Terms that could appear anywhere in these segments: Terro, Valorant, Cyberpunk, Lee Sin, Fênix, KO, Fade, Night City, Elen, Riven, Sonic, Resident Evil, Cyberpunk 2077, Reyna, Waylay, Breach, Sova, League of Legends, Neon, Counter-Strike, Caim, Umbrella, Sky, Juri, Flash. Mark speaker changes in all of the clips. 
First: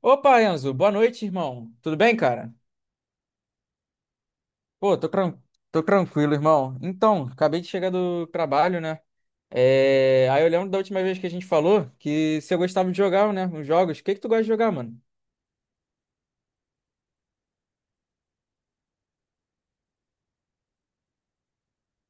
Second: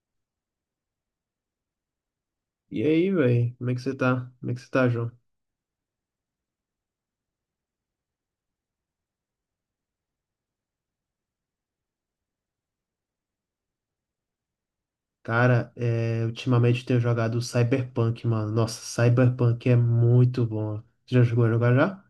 Speaker 1: Opa, Enzo, boa noite, irmão. Tudo bem, cara?
Speaker 2: E aí, velho? Como é que você tá? Como é que você tá,
Speaker 1: Pô, tô,
Speaker 2: João?
Speaker 1: tran- Tô tranquilo, irmão. Então, acabei de chegar do trabalho, né? Aí eu lembro da última vez que a gente falou que se eu gostava de jogar, né? Uns jogos. O que que tu gosta de jogar, mano?
Speaker 2: Cara, ultimamente eu tenho jogado Cyberpunk, mano. Nossa, Cyberpunk é muito bom. Você já jogou a jogar já?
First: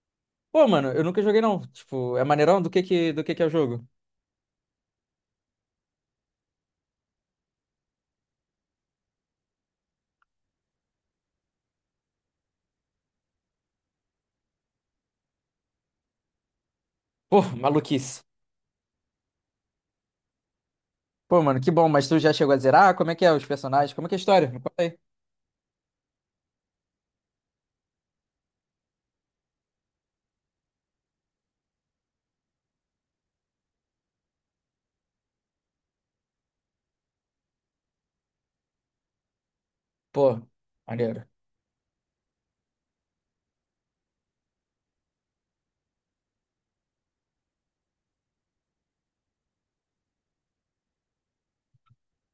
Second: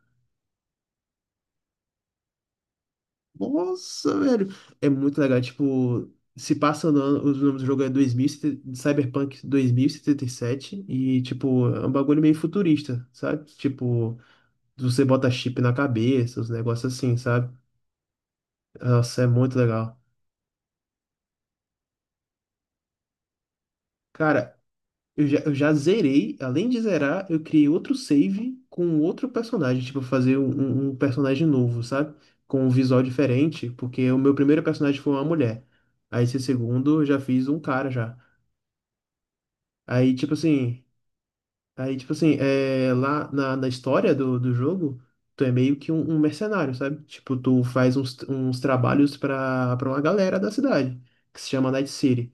Speaker 1: Pô, mano, eu nunca joguei, não. Tipo, é maneirão? Do que que é o jogo?
Speaker 2: Nossa, velho. É muito legal. Tipo, se passa no ano, o nome do jogo é 2000, Cyberpunk 2077. E, 77. E, tipo, é um bagulho meio futurista, sabe? Tipo, você bota chip na cabeça, os negócios assim,
Speaker 1: Pô,
Speaker 2: sabe?
Speaker 1: maluquice.
Speaker 2: Nossa, é muito legal.
Speaker 1: Pô, mano, que bom. Mas tu já chegou a zerar? Como é que é os personagens? Como é que é a história?
Speaker 2: Cara,
Speaker 1: Me conta aí.
Speaker 2: eu já zerei, além de zerar, eu criei outro save com outro personagem, tipo, fazer um personagem novo, sabe? Com um visual diferente, porque o meu primeiro personagem foi uma mulher. Aí esse segundo eu já fiz um cara já. Aí, tipo
Speaker 1: Pô,
Speaker 2: assim,
Speaker 1: maneiro.
Speaker 2: aí, tipo assim, lá na história do jogo, tu é meio que um mercenário, sabe? Tipo, tu faz uns trabalhos pra uma galera da cidade, que se chama Night City.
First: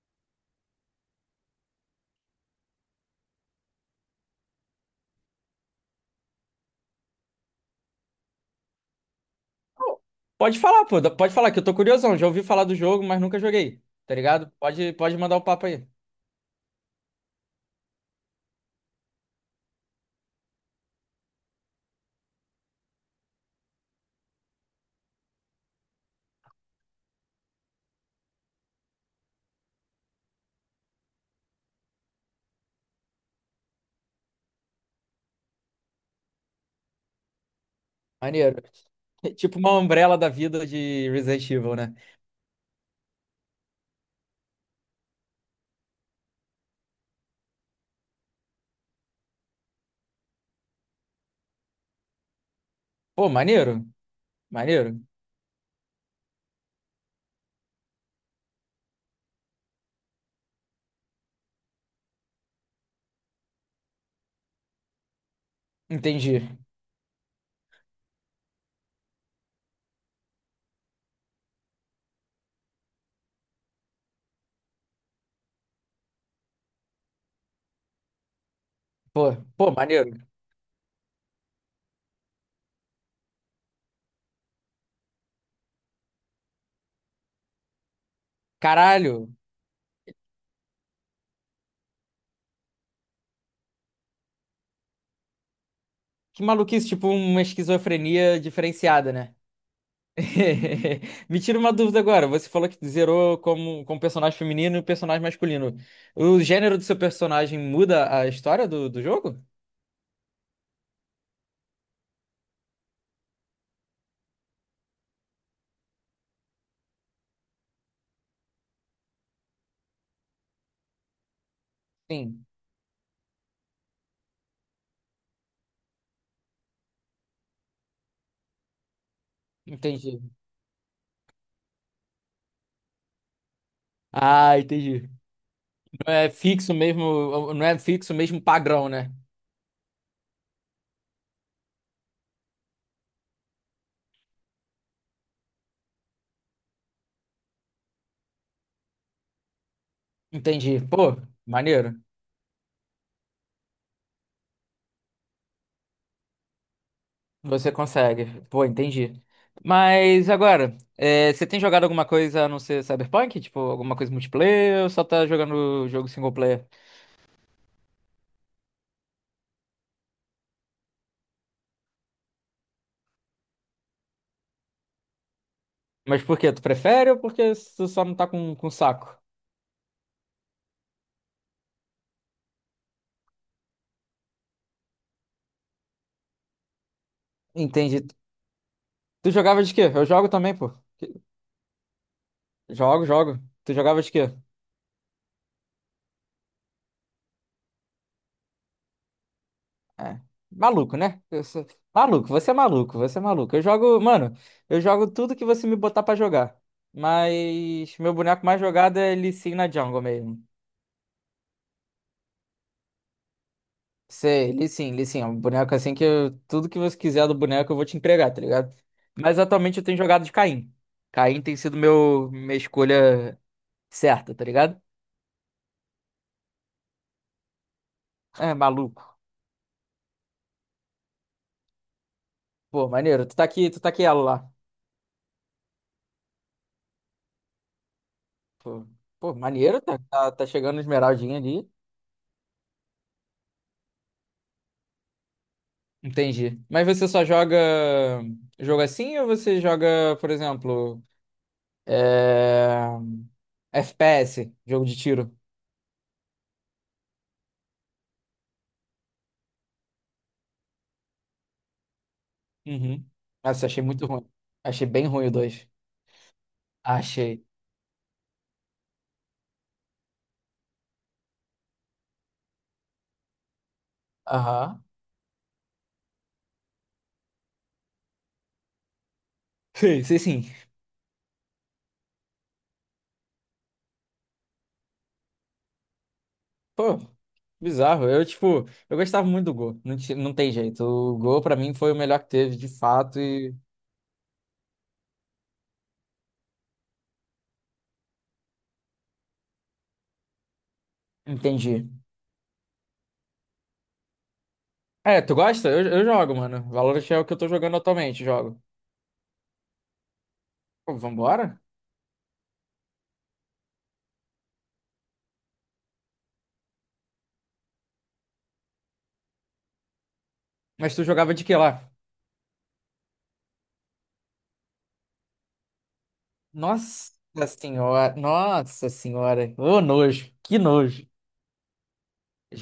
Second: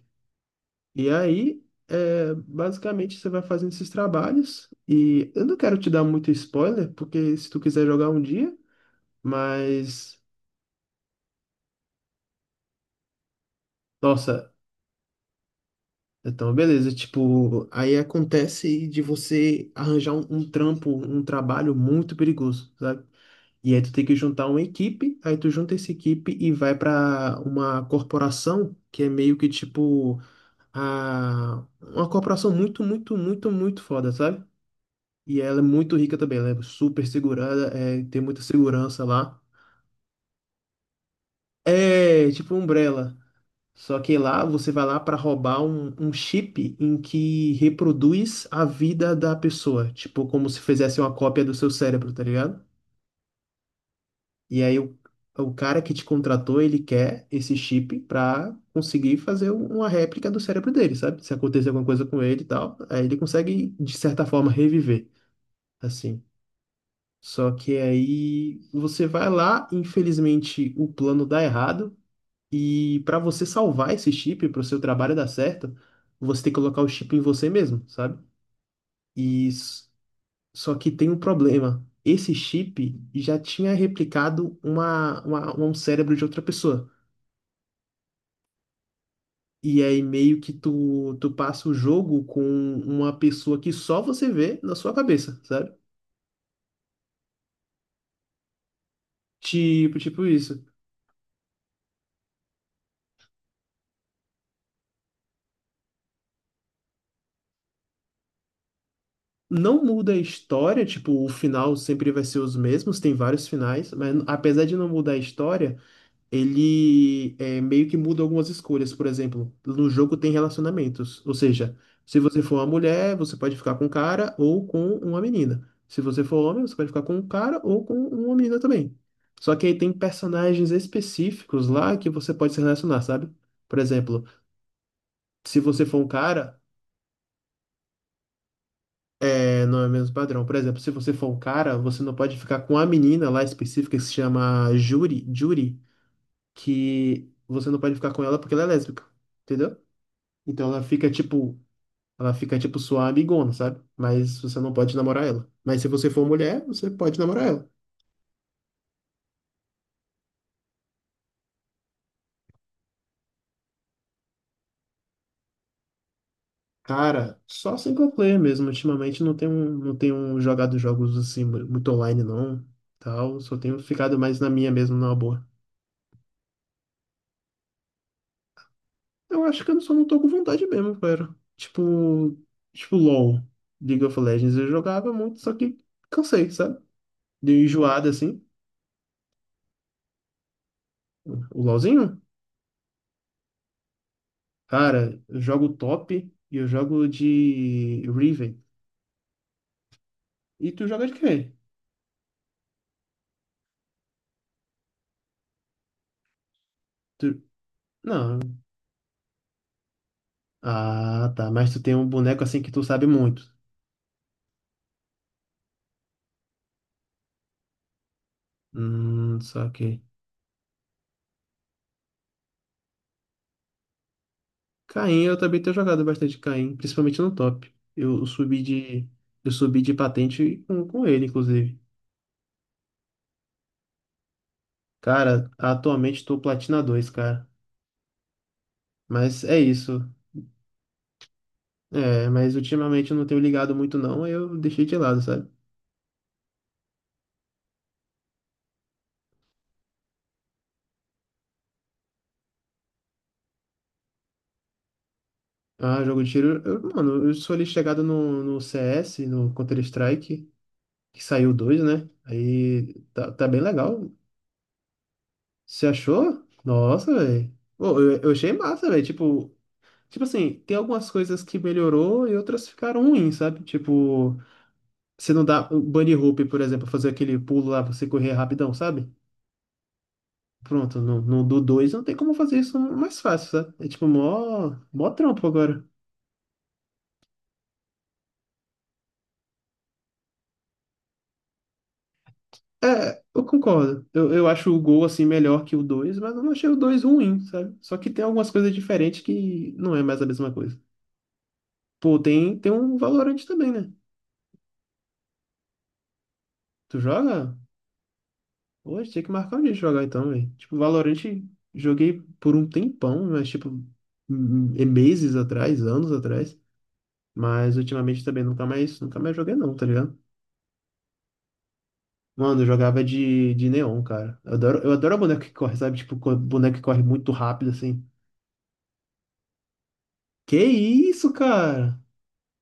Speaker 2: E aí, basicamente, você vai fazendo esses trabalhos. E eu não quero te dar muito spoiler, porque se tu quiser jogar um dia,
Speaker 1: Pô,
Speaker 2: mas.
Speaker 1: pode falar, pô. Pode falar que eu tô curiosão. Já ouvi falar do jogo, mas nunca joguei. Tá ligado?
Speaker 2: Nossa,
Speaker 1: Pode mandar o papo aí.
Speaker 2: então, beleza. Tipo, aí acontece de você arranjar um trampo, um trabalho muito perigoso, sabe? E aí tu tem que juntar uma equipe, aí tu junta essa equipe e vai pra uma corporação que é meio que tipo a uma corporação muito, muito, muito, muito foda, sabe? E ela é muito rica também, ela é super segurada, tem muita
Speaker 1: Maneiro.
Speaker 2: segurança lá.
Speaker 1: Tipo uma Umbrella da vida de Resident Evil, né?
Speaker 2: É tipo um Umbrella. Só que lá você vai lá para roubar um chip em que reproduz a vida da pessoa. Tipo, como se fizesse uma cópia do seu cérebro, tá ligado?
Speaker 1: Pô, maneiro.
Speaker 2: E aí o,
Speaker 1: Maneiro.
Speaker 2: o cara que te contratou, ele quer esse chip pra conseguir fazer uma réplica do cérebro dele, sabe? Se acontecer alguma coisa com ele e tal, aí ele consegue, de certa forma, reviver, assim.
Speaker 1: Entendi.
Speaker 2: Só que aí você vai lá, infelizmente o plano dá errado, e para você salvar esse chip, para o seu trabalho dar certo, você tem que colocar o chip em você mesmo, sabe?
Speaker 1: Pô,
Speaker 2: E
Speaker 1: pô,
Speaker 2: s-
Speaker 1: maneiro.
Speaker 2: Só que tem um problema. Esse chip já tinha replicado um cérebro de outra pessoa.
Speaker 1: Caralho.
Speaker 2: E aí meio que tu passa o jogo com uma pessoa que só você vê na sua cabeça, sabe?
Speaker 1: Que maluquice, tipo uma esquizofrenia diferenciada, né?
Speaker 2: Tipo isso.
Speaker 1: Me tira uma dúvida agora. Você falou que zerou como personagem feminino e personagem masculino. O gênero do seu personagem muda a história do jogo?
Speaker 2: Não muda a história, tipo, o final sempre vai ser os mesmos, tem vários finais, mas apesar de não mudar a história, meio que muda algumas escolhas. Por exemplo, no jogo tem relacionamentos, ou seja, se você
Speaker 1: Sim,
Speaker 2: for uma mulher, você pode ficar com um cara ou com uma menina. Se você for homem, você pode ficar com um cara ou com uma menina também. Só que aí tem
Speaker 1: entendi.
Speaker 2: personagens específicos lá que você pode se relacionar, sabe? Por exemplo,
Speaker 1: Ah, entendi.
Speaker 2: se você for um
Speaker 1: Não é
Speaker 2: cara,
Speaker 1: fixo mesmo, não é fixo mesmo padrão, né?
Speaker 2: é, não é o mesmo padrão. Por exemplo, se você for um cara, você não pode ficar com a menina lá específica que se chama Juri, que você não pode ficar com ela porque ela é lésbica, entendeu? Então
Speaker 1: Entendi. Pô, maneiro.
Speaker 2: ela fica tipo sua amigona, sabe? Mas você não pode namorar ela. Mas se você for mulher, você pode namorar ela.
Speaker 1: Você consegue. Pô, entendi. Mas agora, é, você tem jogado alguma coisa a não ser Cyberpunk? Tipo, alguma coisa multiplayer ou só tá jogando jogo single player?
Speaker 2: Cara, só single player mesmo. Ultimamente não tenho jogado jogos assim muito online não, tal. Só tenho ficado mais na minha mesmo, na boa.
Speaker 1: Mas por quê? Tu prefere ou porque tu só não tá com saco?
Speaker 2: Eu acho que eu só não tô com vontade mesmo, cara. Tipo, LoL, League of Legends, eu jogava muito, só que cansei, sabe? Dei
Speaker 1: Entendi.
Speaker 2: enjoada assim.
Speaker 1: Tu jogava de quê? Eu jogo também, pô.
Speaker 2: O LoLzinho?
Speaker 1: Jogo, jogo. Tu jogava de quê?
Speaker 2: Cara, eu jogo top e eu jogo de Riven.
Speaker 1: É.
Speaker 2: E tu
Speaker 1: Maluco,
Speaker 2: joga de
Speaker 1: né?
Speaker 2: quê?
Speaker 1: Eu sou... Maluco, você é maluco, você é maluco. Eu jogo, mano, eu jogo tudo que você me botar pra jogar.
Speaker 2: Tu...
Speaker 1: Mas meu
Speaker 2: Não.
Speaker 1: boneco mais jogado é Lee Sin na jungle mesmo.
Speaker 2: Ah, tá. Mas tu tem um boneco assim que tu sabe muito.
Speaker 1: Sei, li sim, li sim. É um boneco assim que tudo que você quiser do boneco eu vou te entregar, tá ligado? Mas
Speaker 2: Só
Speaker 1: atualmente eu tenho
Speaker 2: que.
Speaker 1: jogado de Caim. Caim tem sido meu, minha escolha certa, tá ligado?
Speaker 2: Caim, eu também tenho jogado bastante Caim, principalmente no top.
Speaker 1: É, maluco.
Speaker 2: Eu subi de patente com ele, inclusive.
Speaker 1: Pô, maneiro. Tu tá aqui ela lá.
Speaker 2: Cara, atualmente tô Platina dois, cara.
Speaker 1: Pô, pô,
Speaker 2: Mas é
Speaker 1: maneiro, tá,
Speaker 2: isso.
Speaker 1: tá, tá chegando esmeraldinha ali.
Speaker 2: É, mas ultimamente eu não tenho ligado muito não, aí eu deixei de lado, sabe?
Speaker 1: Entendi. Mas você só joga jogo assim ou você joga, por exemplo, é, FPS, jogo de tiro?
Speaker 2: Ah, jogo de tiro, eu, mano, eu sou ali chegado no CS, no Counter-Strike, que saiu dois, né? Aí
Speaker 1: Uhum.
Speaker 2: tá bem
Speaker 1: Nossa, achei muito
Speaker 2: legal.
Speaker 1: ruim. Achei bem ruim o dois.
Speaker 2: Você achou? Nossa,
Speaker 1: Achei.
Speaker 2: velho. Pô, eu achei massa, velho. Tipo assim, tem algumas coisas que melhorou e outras ficaram ruins, sabe? Tipo,
Speaker 1: Aham.
Speaker 2: você não dá o bunny hoop, por exemplo, fazer aquele pulo lá, pra você correr rapidão, sabe?
Speaker 1: Sei, sei sim.
Speaker 2: Pronto, no do 2 não tem como fazer isso mais fácil, sabe? É tipo mó trampo agora.
Speaker 1: Pô, bizarro. Eu, tipo, eu gostava muito do Go. Não, não tem jeito. O Go, pra mim, foi o melhor que teve, de fato,
Speaker 2: É, eu
Speaker 1: e
Speaker 2: concordo. Eu acho o Gol assim melhor que o dois, mas eu não achei o 2 ruim, sabe? Só que tem algumas coisas diferentes que não é mais a mesma coisa.
Speaker 1: entendi.
Speaker 2: Pô, tem um Valorante também, né?
Speaker 1: É, tu gosta? Eu jogo, mano.
Speaker 2: Tu
Speaker 1: Valorant é o que eu tô
Speaker 2: joga?
Speaker 1: jogando atualmente, jogo.
Speaker 2: Hoje tinha que marcar um dia de jogar então, velho. Tipo,
Speaker 1: Pô,
Speaker 2: Valorante
Speaker 1: vambora?
Speaker 2: joguei por um tempão, mas tipo, meses atrás, anos atrás. Mas ultimamente também nunca mais, nunca mais joguei não, tá ligado?
Speaker 1: Mas tu jogava de que lá?
Speaker 2: Mano, eu jogava de neon, cara. Eu adoro boneco que corre, sabe? Tipo, boneco que corre
Speaker 1: Nossa
Speaker 2: muito rápido, assim.
Speaker 1: senhora, nossa senhora. Ô, nojo, que
Speaker 2: Que
Speaker 1: nojo.
Speaker 2: isso, cara?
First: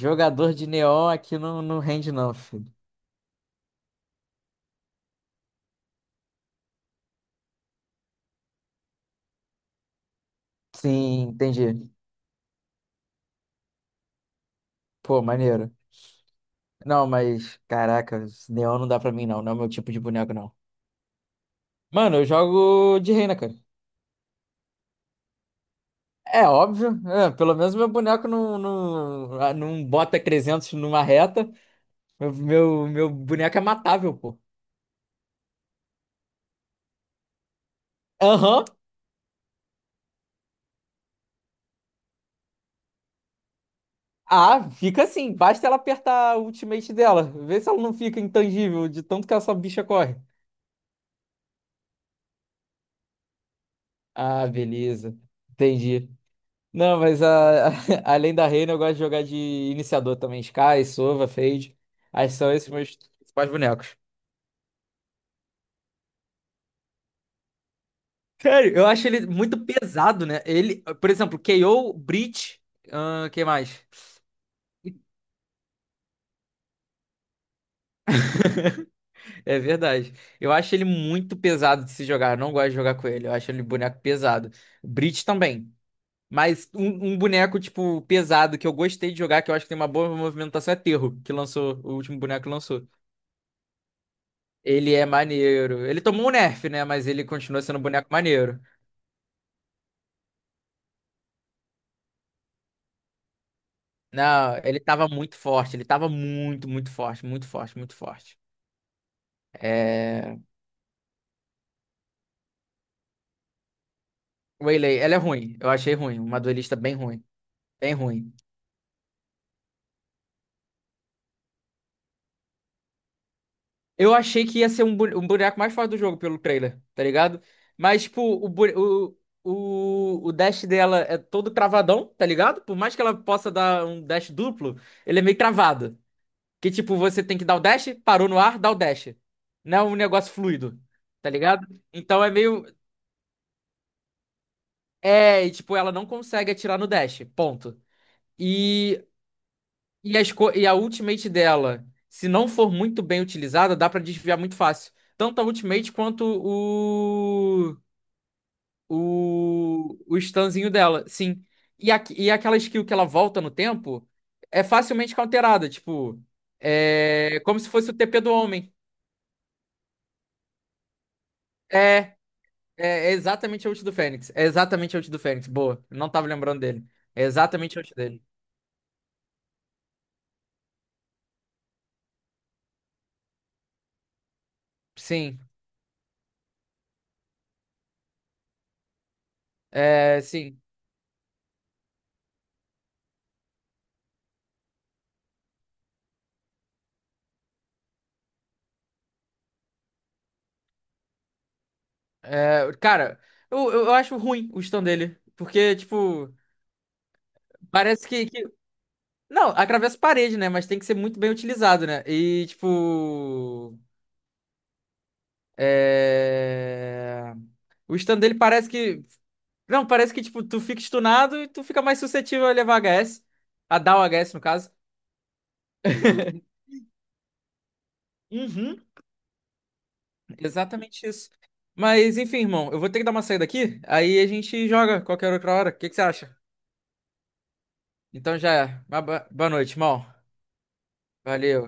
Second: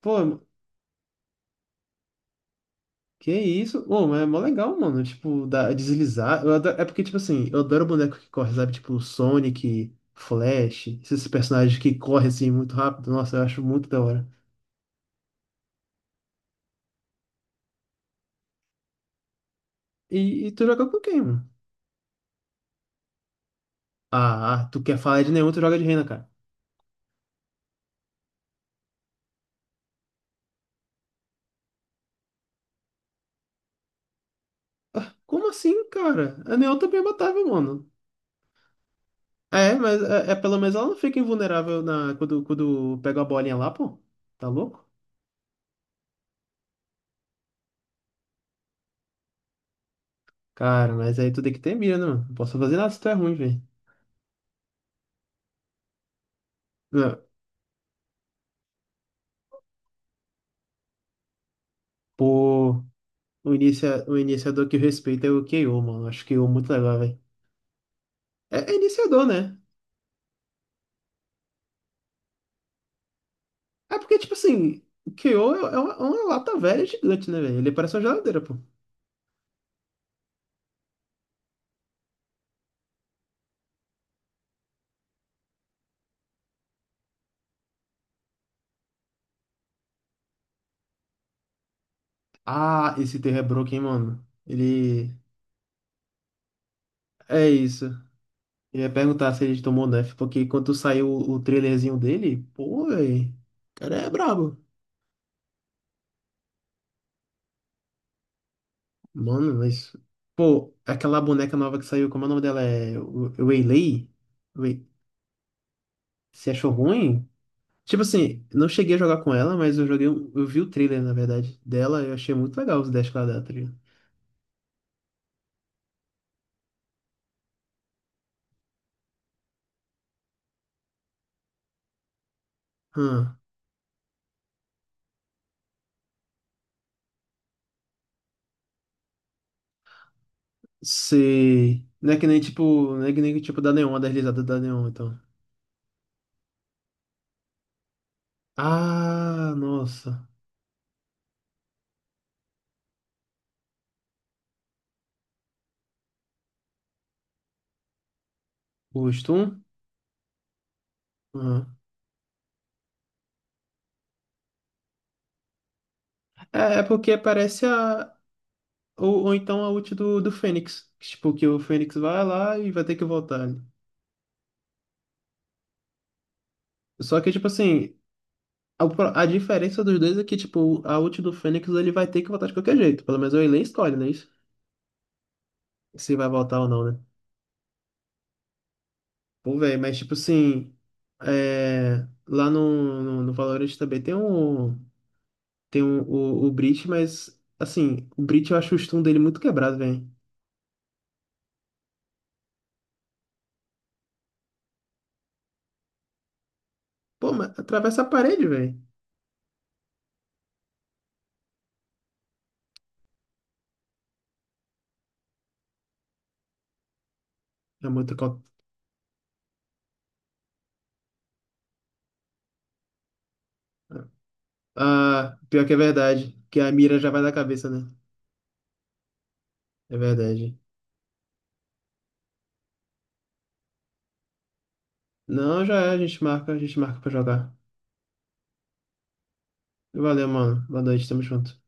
Speaker 2: Pô,
Speaker 1: de neon aqui não, não rende não, filho.
Speaker 2: que isso? Ô, mas é mó legal, mano. Tipo, deslizar. É porque, tipo assim, eu adoro boneco que corre, sabe? Tipo, Sonic, Flash,
Speaker 1: Sim,
Speaker 2: esses personagens
Speaker 1: entendi.
Speaker 2: que correm, assim, muito rápido. Nossa, eu acho muito da hora.
Speaker 1: Pô, maneiro. Não, mas, caraca, neon não dá pra mim não, não é o meu tipo de boneco
Speaker 2: E
Speaker 1: não.
Speaker 2: tu joga com quem, mano?
Speaker 1: Mano, eu jogo de reina, cara.
Speaker 2: Ah, tu quer falar de neon, tu joga de Reyna, cara.
Speaker 1: É óbvio, é, pelo menos meu boneco não, não, ah, não bota 300 numa reta. Meu boneco é matável, pô.
Speaker 2: Como assim, cara? A neon também é matável, mano.
Speaker 1: Aham.
Speaker 2: É, mas pelo menos ela não fica invulnerável quando pega a bolinha lá, pô. Tá
Speaker 1: Ah,
Speaker 2: louco?
Speaker 1: fica assim. Basta ela apertar o ultimate dela. Vê se ela não fica intangível de tanto que essa bicha corre.
Speaker 2: Cara, mas aí tu tem que ter mira, né, mano? Não posso fazer nada se tu é ruim, velho.
Speaker 1: Ah, beleza. Entendi. Não,
Speaker 2: Não,
Speaker 1: mas a, além da reina, eu gosto de jogar de iniciador também. Sky, Sova, Fade. Aí são esses
Speaker 2: pô,
Speaker 1: meus principais bonecos.
Speaker 2: o iniciador que eu respeito é o KO, mano. Acho que o muito legal, velho. É,
Speaker 1: Sério,
Speaker 2: é
Speaker 1: eu acho
Speaker 2: iniciador,
Speaker 1: ele
Speaker 2: né?
Speaker 1: muito pesado, né? Ele, por exemplo, KO, Breach, quem mais?
Speaker 2: É porque, tipo assim, o KO é uma lata velha gigante, né, velho? Ele parece uma geladeira, pô.
Speaker 1: É verdade. Eu acho ele muito pesado de se jogar. Eu não gosto de jogar com ele. Eu acho ele boneco pesado. Breach também. Mas um boneco, tipo, pesado que eu gostei de jogar, que eu acho que tem uma boa movimentação, é Terro, que lançou, o último boneco que lançou.
Speaker 2: Ah, esse terra é broken, hein, mano.
Speaker 1: Ele é
Speaker 2: Ele.
Speaker 1: maneiro. Ele tomou um nerf, né? Mas ele
Speaker 2: É
Speaker 1: continua sendo um
Speaker 2: isso.
Speaker 1: boneco maneiro.
Speaker 2: Ia perguntar se ele tomou Nerf, porque quando saiu o trailerzinho dele, pô, véi, o cara é brabo.
Speaker 1: Não, ele tava muito forte. Ele tava muito, muito forte, muito forte, muito forte.
Speaker 2: Mano, mas.
Speaker 1: É.
Speaker 2: Pô, aquela boneca nova que saiu, como é o nome dela? É Waylay? Wei-
Speaker 1: Waylay, ela é ruim. Eu achei ruim. Uma
Speaker 2: Você achou
Speaker 1: duelista bem ruim.
Speaker 2: ruim?
Speaker 1: Bem
Speaker 2: Tipo
Speaker 1: ruim.
Speaker 2: assim, não cheguei a jogar com ela, mas eu joguei. Eu vi o trailer, na verdade, dela, eu achei muito legal os dash que ela dá, tá ligado?
Speaker 1: Eu achei que ia ser um, um boneco mais forte do jogo pelo trailer, tá ligado? Mas, tipo, o, bu- o dash dela é todo travadão, tá ligado? Por mais que ela
Speaker 2: Hum,
Speaker 1: possa dar um dash duplo, ele é meio travado. Que, tipo, você tem que dar o dash, parou no ar, dá o dash. Não é um negócio fluido, tá ligado?
Speaker 2: sei. Não é
Speaker 1: Então
Speaker 2: que
Speaker 1: é
Speaker 2: nem
Speaker 1: meio.
Speaker 2: tipo. Não é que nem tipo da Neon, a deslizada da Neon, então.
Speaker 1: É, e, tipo, ela não consegue atirar no dash, ponto. E
Speaker 2: Ah,
Speaker 1: E,
Speaker 2: nossa.
Speaker 1: as co- e a ultimate dela, se não for muito bem utilizada, dá pra desviar muito fácil. Tanto a ultimate quanto o.
Speaker 2: Gosto?
Speaker 1: O stunzinho dela, sim.
Speaker 2: Hum.
Speaker 1: E, a, e aquela skill que ela volta no tempo é facilmente counterada. Tipo,
Speaker 2: É porque
Speaker 1: é como
Speaker 2: parece
Speaker 1: se fosse o
Speaker 2: a.
Speaker 1: TP do homem.
Speaker 2: Ou então a ult do Fênix. Tipo, que o Fênix
Speaker 1: É,
Speaker 2: vai lá e vai ter que
Speaker 1: é
Speaker 2: voltar, né?
Speaker 1: exatamente a ult do Fênix. É exatamente a ult do Fênix. Boa. Não tava lembrando dele.
Speaker 2: Só
Speaker 1: É
Speaker 2: que, tipo
Speaker 1: exatamente a
Speaker 2: assim,
Speaker 1: ult dele.
Speaker 2: a diferença dos dois é que, tipo, a ult do Fênix ele vai ter que voltar de qualquer jeito. Pelo menos o Elen escolhe, né? Isso?
Speaker 1: Sim.
Speaker 2: Se vai voltar ou não, né? Pô, velho, mas, tipo
Speaker 1: É, sim.
Speaker 2: assim, é, lá no Valorant também tem um. Tem o Breach, mas, assim, o Breach eu acho o stun dele muito quebrado, velho.
Speaker 1: É, cara, eu acho ruim o stun dele. Porque, tipo,
Speaker 2: Pô, mas atravessa
Speaker 1: parece
Speaker 2: a parede, velho.
Speaker 1: não, atravessa a parede, né? Mas tem que ser muito bem utilizado, né? E, tipo. É...
Speaker 2: É
Speaker 1: O
Speaker 2: muito.
Speaker 1: stun dele parece que. Não, parece que, tipo, tu fica stunado e tu fica mais suscetível a levar HS. A
Speaker 2: É.
Speaker 1: dar o HS, no caso.
Speaker 2: Ah, pior que é verdade, que a mira já vai da cabeça, né?
Speaker 1: Uhum,
Speaker 2: É verdade.
Speaker 1: exatamente isso. Mas, enfim, irmão, eu vou ter que dar uma saída aqui. Aí a gente joga qualquer outra
Speaker 2: Não,
Speaker 1: hora. O
Speaker 2: já é,
Speaker 1: que que você acha?
Speaker 2: a gente marca pra jogar.
Speaker 1: Então já é. Uma boa noite, irmão.
Speaker 2: Valeu, mano. Boa noite, tamo junto.
Speaker 1: Valeu.